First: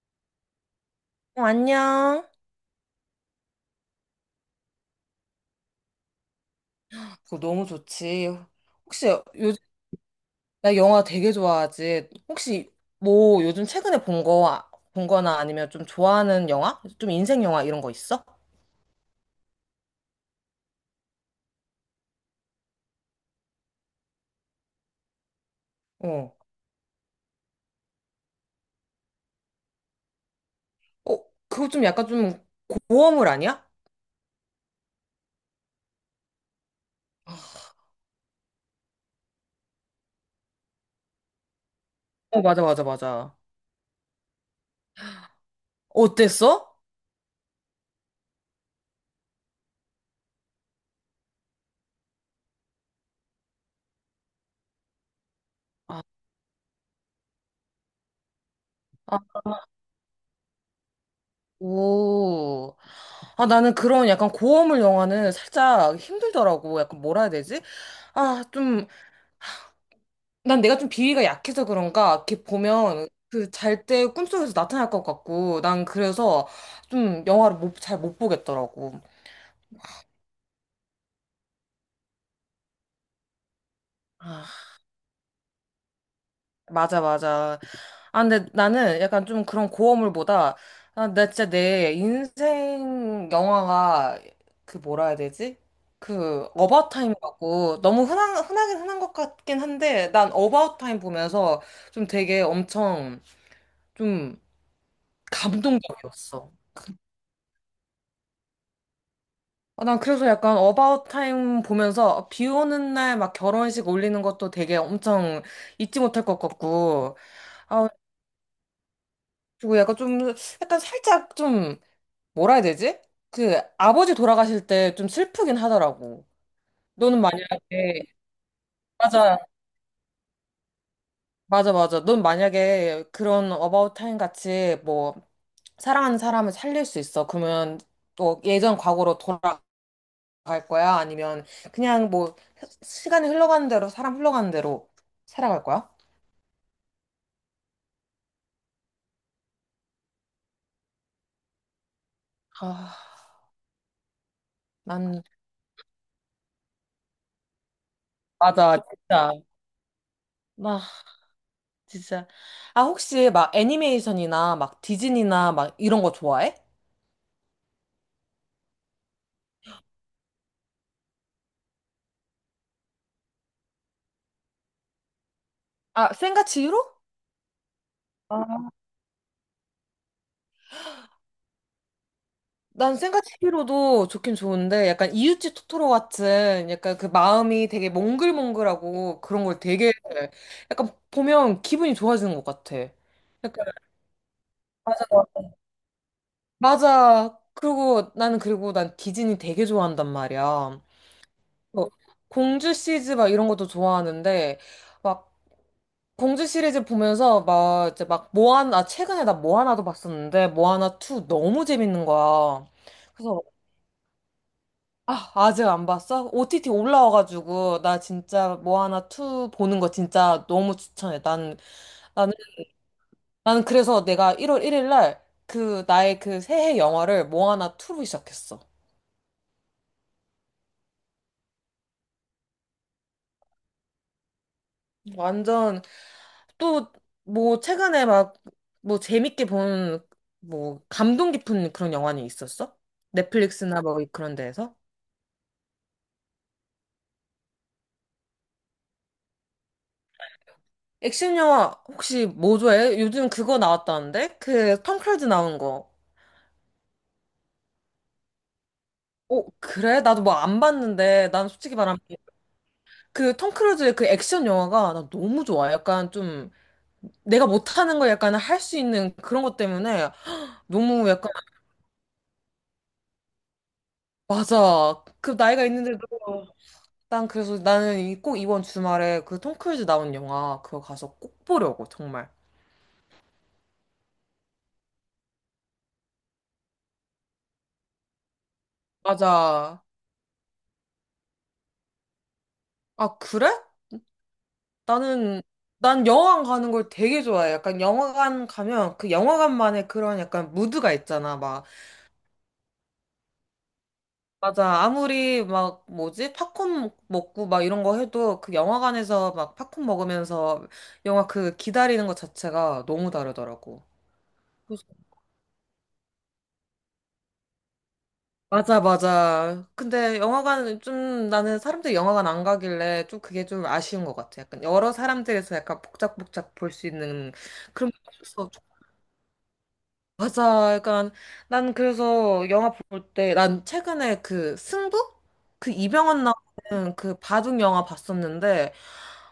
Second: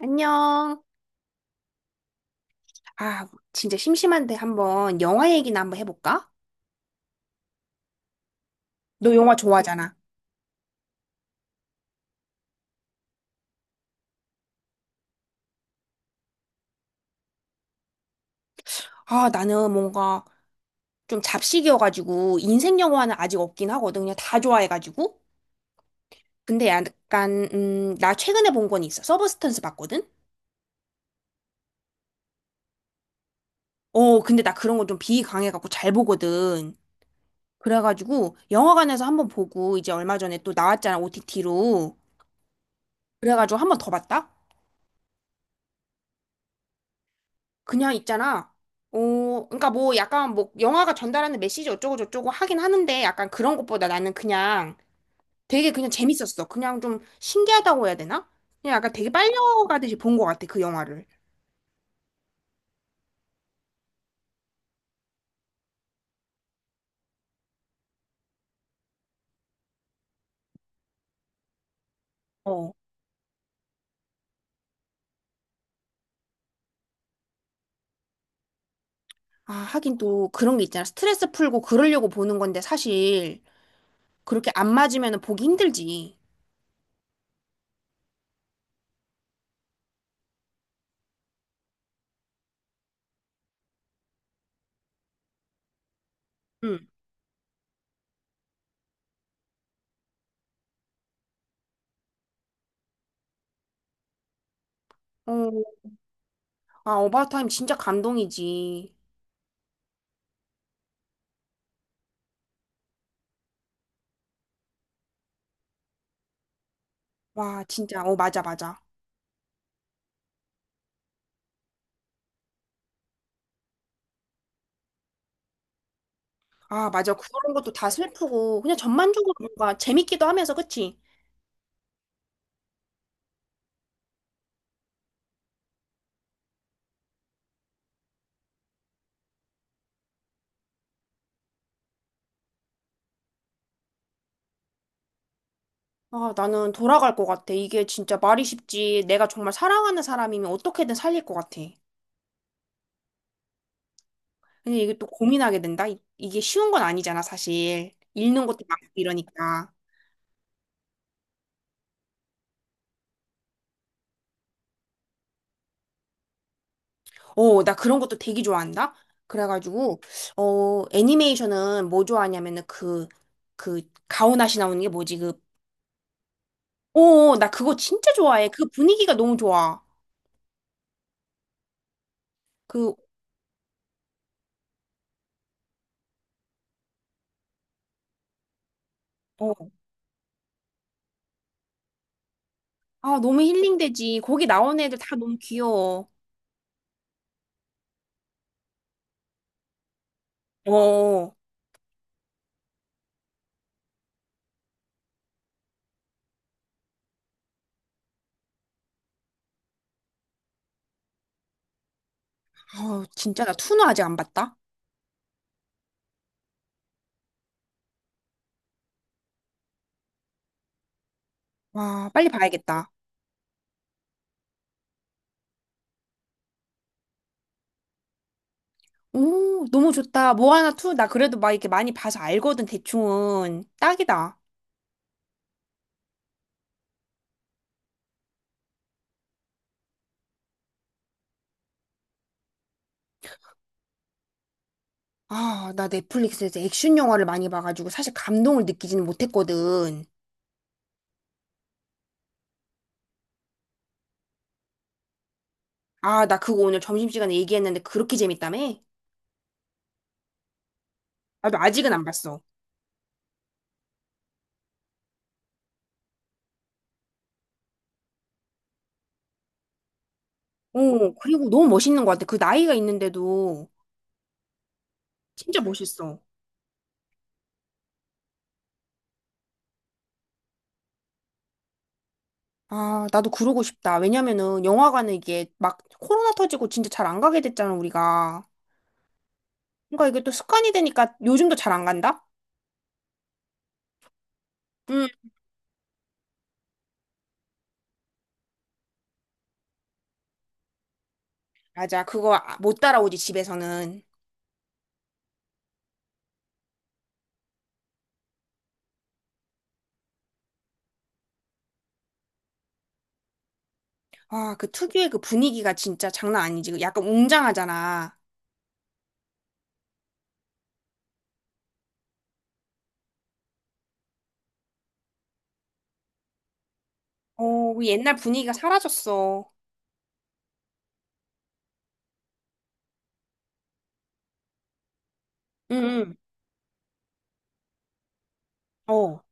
안녕. 어, 안녕. 아, 진짜 심심한데 한번 영화 얘기나 한번 해볼까? 그거 너무 좋지. 혹시 너 영화 요즘 좋아하잖아. 나 영화 되게 좋아하지. 혹시 뭐 요즘 최근에 본 거, 본 거나 아니면 좀 좋아하는 영화? 좀 인생 영화 이런 거 있어? 아, 나는 뭔가 좀 잡식이어가지고 인생 영화는 아직 없긴 하거든. 그냥 다 좋아해가지고. 어. 근데 약간 나 최근에 본 건 있어. 서브스턴스 봤거든? 어, 그거 좀 약간 좀 고어물 아니야? 어, 근데 나 그런 거 좀 비강해갖고 잘 보거든. 그래가지고 영화관에서 한번 보고 이제 얼마 전에 또 나왔잖아, OTT로. 어, 맞아, 맞아, 맞아. 그래가지고 한번 더 봤다? 어땠어? 그냥 있잖아. 어, 그러니까 뭐 약간 뭐 영화가 전달하는 메시지 어쩌고 저쩌고 하긴 하는데 약간 그런 것보다 나는 그냥 되게 그냥 아, 재밌었어. 그냥 좀 신기하다고 해야 되나? 그냥 약간 되게 아, 빨려가듯이 본 것 같아, 그 영화를. 오. 아, 나는 그런 약간 고어물 영화는 살짝 힘들더라고. 약간 뭐라 해야 되지? 아, 좀. 난 내가 좀 비위가 약해서 그런가, 이렇게 어. 보면 그 잘 때 꿈속에서 나타날 것 같고, 난 그래서 좀 영화를 못, 잘 못 보겠더라고. 아, 하긴 또 그런 게 있잖아. 스트레스 풀고 그러려고 보는 건데 사실 아, 그렇게 안 맞으면 보기 힘들지. 맞아, 맞아. 아, 근데 나는 약간 좀 그런 고어물보다, 아, 나 진짜 내 인생 영화가 그 뭐라 해야 되지? 그 응. 어바웃 타임이라고 너무 흔한 흔하긴 흔한 것 같긴 한데 난 어바웃 타임 보면서 좀 되게 엄청 좀 어, 감동적이었어. 그 아, 어바웃타임 진짜 감동이지. 아, 난 그래서 약간 어바웃 타임 보면서 아, 비 오는 날 막 결혼식 올리는 것도 되게 엄청 잊지 못할 것 같고, 와, 아, 진짜. 어, 맞아, 맞아. 그리고 약간 좀, 약간 살짝 좀, 뭐라 해야 되지? 그 아버지 돌아가실 때 좀 슬프긴 하더라고. 아, 맞아. 너는 그런 것도 다 만약에, 슬프고 그냥 전반적으로 맞아, 뭔가 재밌기도 하면서 그치? 맞아, 맞아. 넌 만약에 그런 어바웃 타임 같이 뭐, 사랑하는 사람을 살릴 수 있어. 그러면 또 예전 과거로 돌아가 갈 거야? 아니면 그냥 뭐 시간이 흘러가는 대로 사람 흘러가는 대로 살아갈 거야? 아, 나는 돌아갈 것 같아. 이게 진짜 말이 쉽지. 내가 정말 사랑하는 사람이면 어떻게든 살릴 것 같아. 아, 근데 이게 또 난 고민하게 된다. 이게 쉬운 건 아니잖아, 사실. 읽는 것도 맞아, 많고 진짜. 이러니까. 나 진짜. 아, 혹시 막 애니메이션이나 막 디즈니나 막 이런 거 좋아해? 어, 나 그런 것도 되게 좋아한다. 그래가지고, 어, 애니메이션은 뭐 좋아하냐면은 그, 가오나시 나오는 게 뭐지? 그, 아, 센과 치히로? 어, 나 그거 진짜 좋아해. 아. 그 분위기가 너무 좋아. 그, 난 센과 치히로도 좋긴 좋은데 약간 이웃집 토토로 같은 약간 그 마음이 되게 몽글몽글하고 그런 걸 어, 되게 약간 보면 기분이 좋아지는 것 같아. 아, 너무 약간 힐링되지. 거기 나오는 애들 다 너무 귀여워. 맞아. 그리고 난 디즈니 되게 좋아한단 어, 말이야. 어. 뭐 공주 시리즈 막 이런 것도 좋아하는데 막 공주 시리즈 보면서 막 이제 막 모아나 최근에 나 모아나도 봤었는데 모아나 2 너무 재밌는 거야. 아, 그래서 진짜 나 투는 아직 안 봤다. 아, 아직 안 봤어? OTT 올라와 가지고 나 진짜 모아나 2 보는 거 진짜 너무 추천해. 난 와, 빨리 나는 봐야겠다. 나는 그래서 내가 1월 1일 날 그 나의 그 새해 영화를 모아나 2로 시작했어. 오, 너무 좋다. 모아나 투 나 그래도 막 이렇게 많이 봐서 알거든, 대충은. 딱이다. 완전 또, 뭐, 최근에 막, 뭐, 재밌게 본, 뭐, 감동 깊은 그런 영화는 있었어? 넷플릭스나 뭐, 그런 데에서? 아, 나 넷플릭스에서 액션 영화를 많이 봐가지고 사실 감동을 느끼지는 못했거든. 액션 영화 혹시 뭐 좋아해? 요즘 그거 나왔다는데? 그, 톰 크루즈 나온 거. 아, 나 그거 오늘 점심시간에 얘기했는데 그렇게 재밌다며? 어, 그래? 나도 뭐 안 봤는데, 난 나도 솔직히 아직은 말하면, 안 봤어. 그, 톰 크루즈의 그 액션 영화가 나 너무 좋아. 약간 좀, 내가 못하는 걸 약간 할 수 있는 그런 것 때문에 너무 오, 약간, 그리고 너무 멋있는 것 같아. 그 나이가 있는데도 맞아. 그 진짜 나이가 있는데도, 멋있어. 난 그래서 나는 이- 꼭 이번 주말에 그 톰 크루즈 나온 영화 그거 가서 꼭 보려고 정말. 아, 나도 그러고 싶다. 왜냐면은 영화관은 이게 막 코로나 터지고 진짜 잘 안 가게 됐잖아, 우리가. 맞아. 그러니까 이게 또 습관이 되니까 요즘도 잘 안 간다? 아 그래? 응. 나는 난 영화관 가는 걸 되게 좋아해. 약간 영화관 가면 그 영화관만의 그런 약간 무드가 있잖아. 막 맞아. 못 따라오지, 집에서는. 맞아. 아무리 막 뭐지 팝콘 먹고 막 이런 거 해도 그 영화관에서 막 팝콘 먹으면서 영화 그 기다리는 것 자체가 너무 다르더라고. 아, 그 특유의 그 분위기가 진짜 장난 아니지. 그 약간 웅장하잖아. 맞아, 맞아. 근데 영화관은 좀 나는 사람들이 영화관 안 가길래 좀 그게 좀 아쉬운 것 같아. 약간 여러 사람들에서 약간 복작복작 볼 수 있는 어, 그 그런 게 옛날 없어서. 분위기가 사라졌어. 맞아. 약간 난 그래서 영화 볼 때 난 최근에 그 승부? 그 응, 이병헌 나오는 그 바둑 영화 봤었는데 응. 어,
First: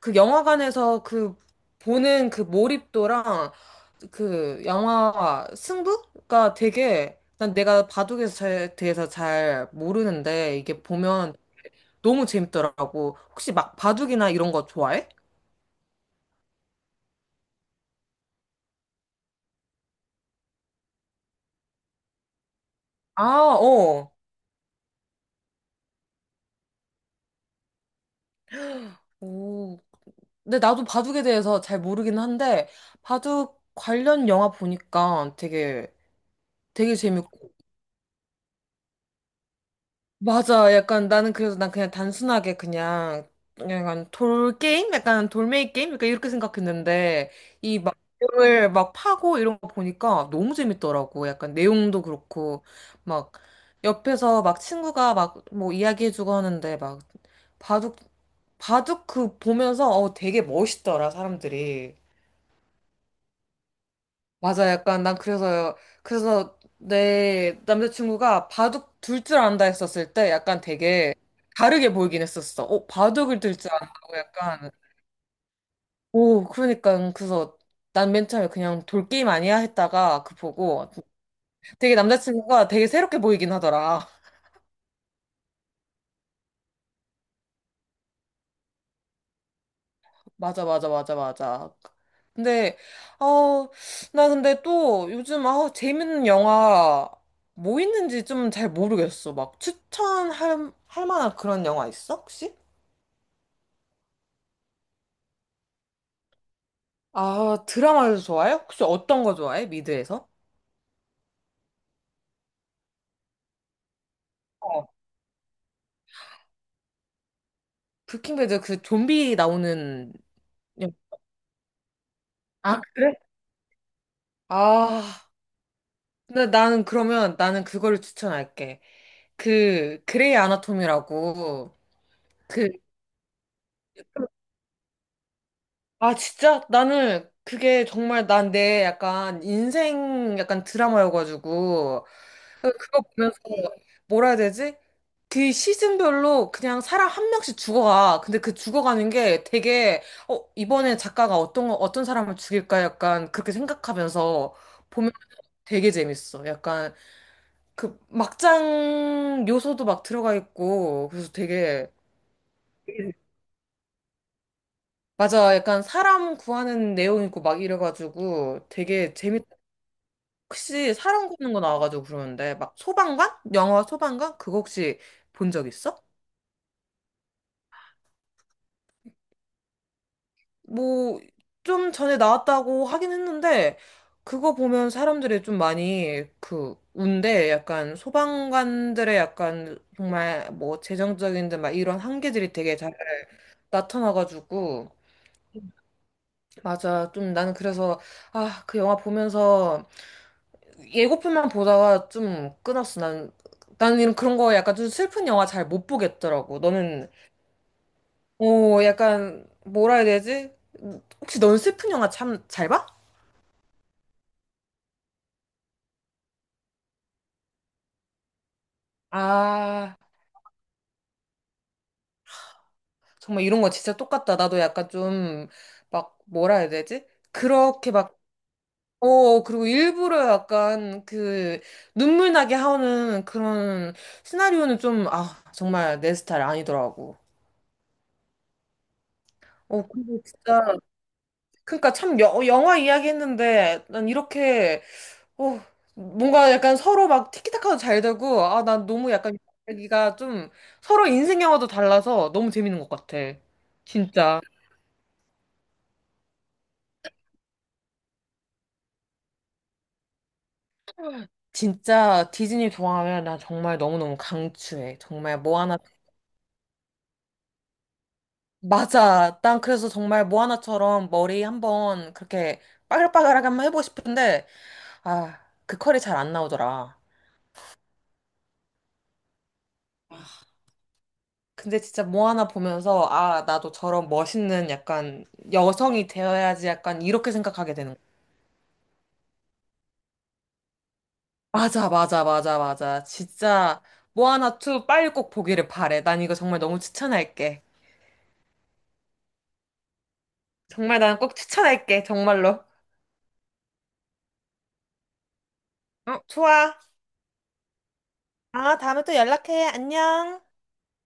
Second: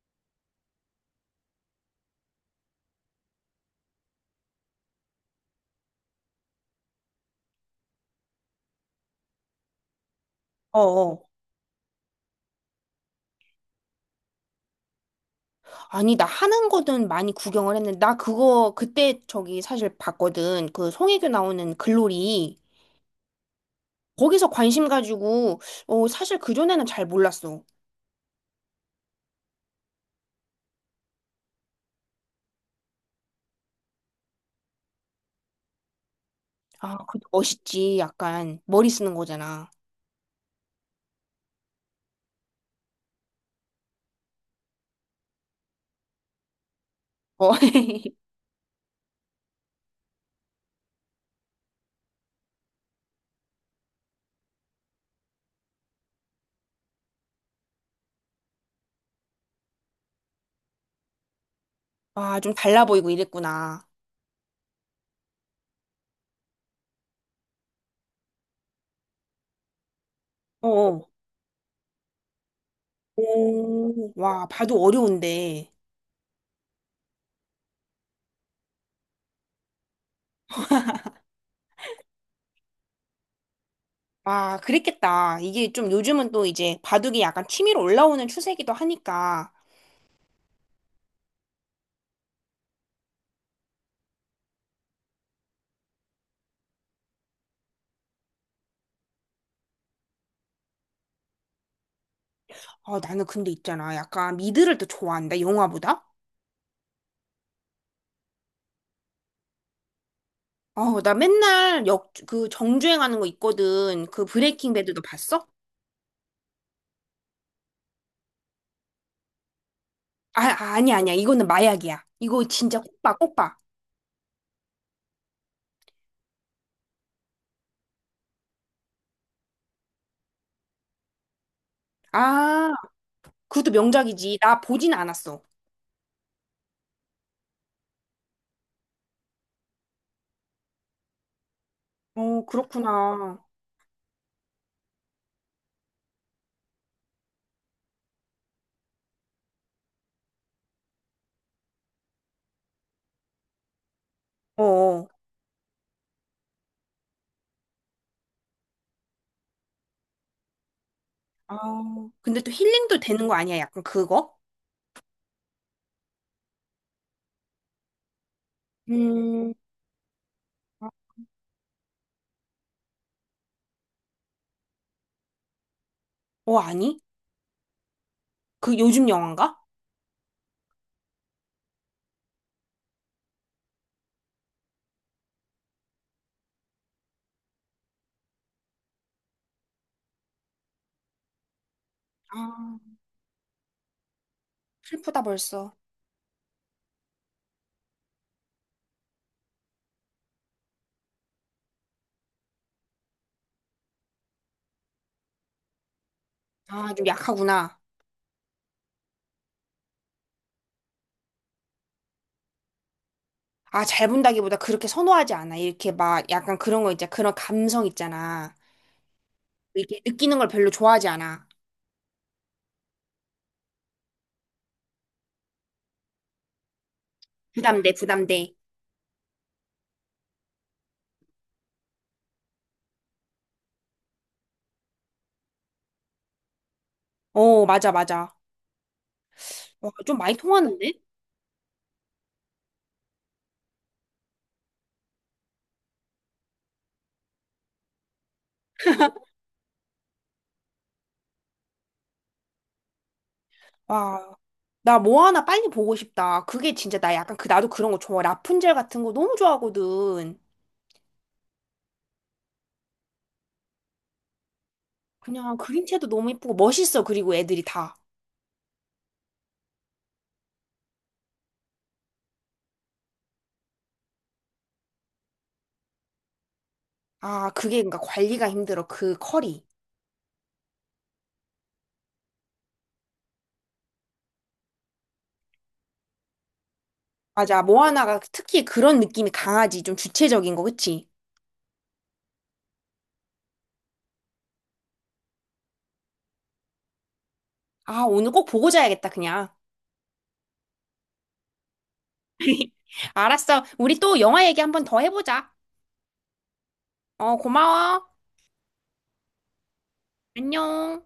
그 영화관에서 그 보는 그 몰입도랑 그 영화 승부가 되게 난 내가 대해서 잘 모르는데 어, 이게 어. 보면 너무 재밌더라고. 혹시 막 바둑이나 이런 거 좋아해? 아니, 나 하는 거는 많이 구경을 했는데, 나 그거 그때 저기 사실 봤거든. 그 송혜교 나오는 글로리. 아, 어. 거기서 관심 가지고, 어, 사실 그전에는 잘 몰랐어. 오. 근데 나도 바둑에 대해서 잘 모르긴 한데 바둑 관련 영화 보니까 되게 되게 아, 그 재밌고 멋있지. 약간 머리 쓰는 거잖아. 맞아. 약간 나는 그래서 난 그냥 단순하게 그냥 약간 돌 게임, 약간 돌메이 게임, 그러니까 이렇게 생각했는데 어. 이 막 내용을 막 파고 이런 거 보니까 너무 재밌더라고. 약간 내용도 그렇고 막 옆에서 막 친구가 막 뭐 이야기해주고 하는데 막 바둑 바둑 그 보면서 어 되게 멋있더라 사람들이. 아, 좀 달라 보이고 이랬구나. 맞아, 약간 난 그래서 내 남자친구가 바둑 둘 줄 안다 했었을 때 약간 어. 어. 되게 다르게 보이긴 했었어. 어, 바둑을 둘 줄 오, 안다고 와, 약간 바둑 어려운데. 오, 그러니까 그래서 난 맨 처음에 그냥 돌게임 아니야 했다가 그 보고 되게 남자친구가 되게 새롭게 보이긴 하더라. 아, 그랬겠다. 이게 좀 요즘은 또 이제 바둑이 약간 취미로 올라오는 추세기도 하니까. 맞아, 맞아, 맞아, 맞아. 근데, 어, 나 근데 또 요즘, 아 재밌는 영화 뭐 있는지 좀 잘 모르겠어. 막 할 만한 그런 영화 있어, 혹시? 아, 나는 근데 있잖아. 약간 미드를 또 좋아한다, 영화보다? 아, 드라마를 좋아해? 혹시 어떤 거 좋아해? 미드에서? 아, 나 맨날 역, 그 정주행하는 거 있거든. 그 브레이킹 어. 배드도 봤어? 브레이킹배드 그 좀비 나오는 영화. 아니야, 아니야. 이거는 마약이야. 이거 진짜 아, 꼭 그래? 봐, 꼭 봐. 아, 근데 나는 그러면 나는 그거를 추천할게. 그, 그레이 아나토미라고 그 아, 그것도 명작이지. 나 보진 않았어. 아, 진짜? 나는 그게 정말 난 내 약간 인생 약간 드라마여가지고 어, 그거 보면서 그렇구나. 뭐라 해야 되지? 그 시즌별로 그냥 사람 한 명씩 죽어가. 근데 그 죽어가는 게 되게 어, 이번에 작가가 어떤 사람을 죽일까 약간 그렇게 생각하면서 어, 어. 보면 되게 재밌어. 약간 그 막장 요소도 막 들어가 있고 그래서 아, 되게 근데 또 힐링도 되는 거 아니야? 약간 그거? 맞아. 약간 사람 구하는 내용 있고 막 이래가지고 되게 재밌 음. 아. 혹시 사람 굽는 거 나와가지고 그러는데 막 소방관? 영화 소방관? 그거 혹시 본 적 있어? 어, 아니? 그 요즘 영화인가? 뭐 좀 전에 나왔다고 하긴 했는데 그거 보면 사람들이 좀 많이 그 운데 약간 소방관들의 약간 정말 뭐 재정적인 데막 이런 한계들이 되게 잘 아, 나타나가지고 슬프다 벌써. 맞아 좀 나는 그래서 아 그 영화 보면서 예고편만 보다가 좀 끊었어 난 나는 이런 그런 거 약간 좀 슬픈 영화 잘 못 보겠더라고. 아, 좀 너는 약하구나. 오, 약간, 뭐라 해야 되지? 혹시 넌 슬픈 영화 참 잘 봐? 아, 잘 본다기보다 그렇게 선호하지 않아. 이렇게 막 약간 그런 거 있잖아. 그런 감성 있잖아. 아, 이렇게 느끼는 걸 별로 좋아하지 않아. 정말 이런 거 진짜 똑같다. 나도 약간 좀, 막, 뭐라 해야 되지? 그렇게 부담돼, 막, 부담돼. 어, 그리고 일부러 약간 그, 눈물 나게 하는 그런 시나리오는 좀, 아, 정말 내 스타일 아니더라고. 어, 맞아, 맞아. 어, 와, 좀 근데 많이 진짜, 통하는데? 그러니까 참 영화 이야기 했는데, 난 이렇게 어, 뭔가 약간 서로 막 티키타카도 잘 되고, 아, 난 너무 약간 여기가 좀 서로 인생 영화도 달라서 너무 재밌는 것 같아. 와, 진짜. 나 뭐 하나 빨리 보고 싶다. 그게 진짜 나 약간 그, 나도 그런 거 좋아. 라푼젤 같은 거 너무 좋아하거든. 진짜 디즈니 좋아하면 난 정말 너무너무 강추해. 정말 그냥 모아나. 그림체도 너무 예쁘고 멋있어. 그리고 애들이 다. 맞아. 난 그래서 정말 모아나처럼 머리 한번 그렇게 빠글빠글하게 한번 해보고 싶은데, 아, 그 컬이 잘 안 나오더라. 아, 그게 그러니까 관리가 힘들어. 그 컬이. 근데 진짜 모아나 보면서, 아, 나도 저런 멋있는 약간 여성이 되어야지 약간 이렇게 맞아. 생각하게 되는 모아나가 특히 그런 느낌이 강하지. 좀 주체적인 거, 그치? 맞아, 맞아, 맞아, 맞아. 진짜 모아나 2 빨리 꼭 보기를 바래. 난 이거 정말 너무 추천할게. 아, 오늘 꼭 보고 자야겠다, 그냥. 정말 난 꼭 추천할게. 정말로. 알았어. 우리 또 영화 얘기 한번 더 해보자. 어, 좋아. 어, 고마워. 아, 다음에 또 연락해. 안녕. 안녕.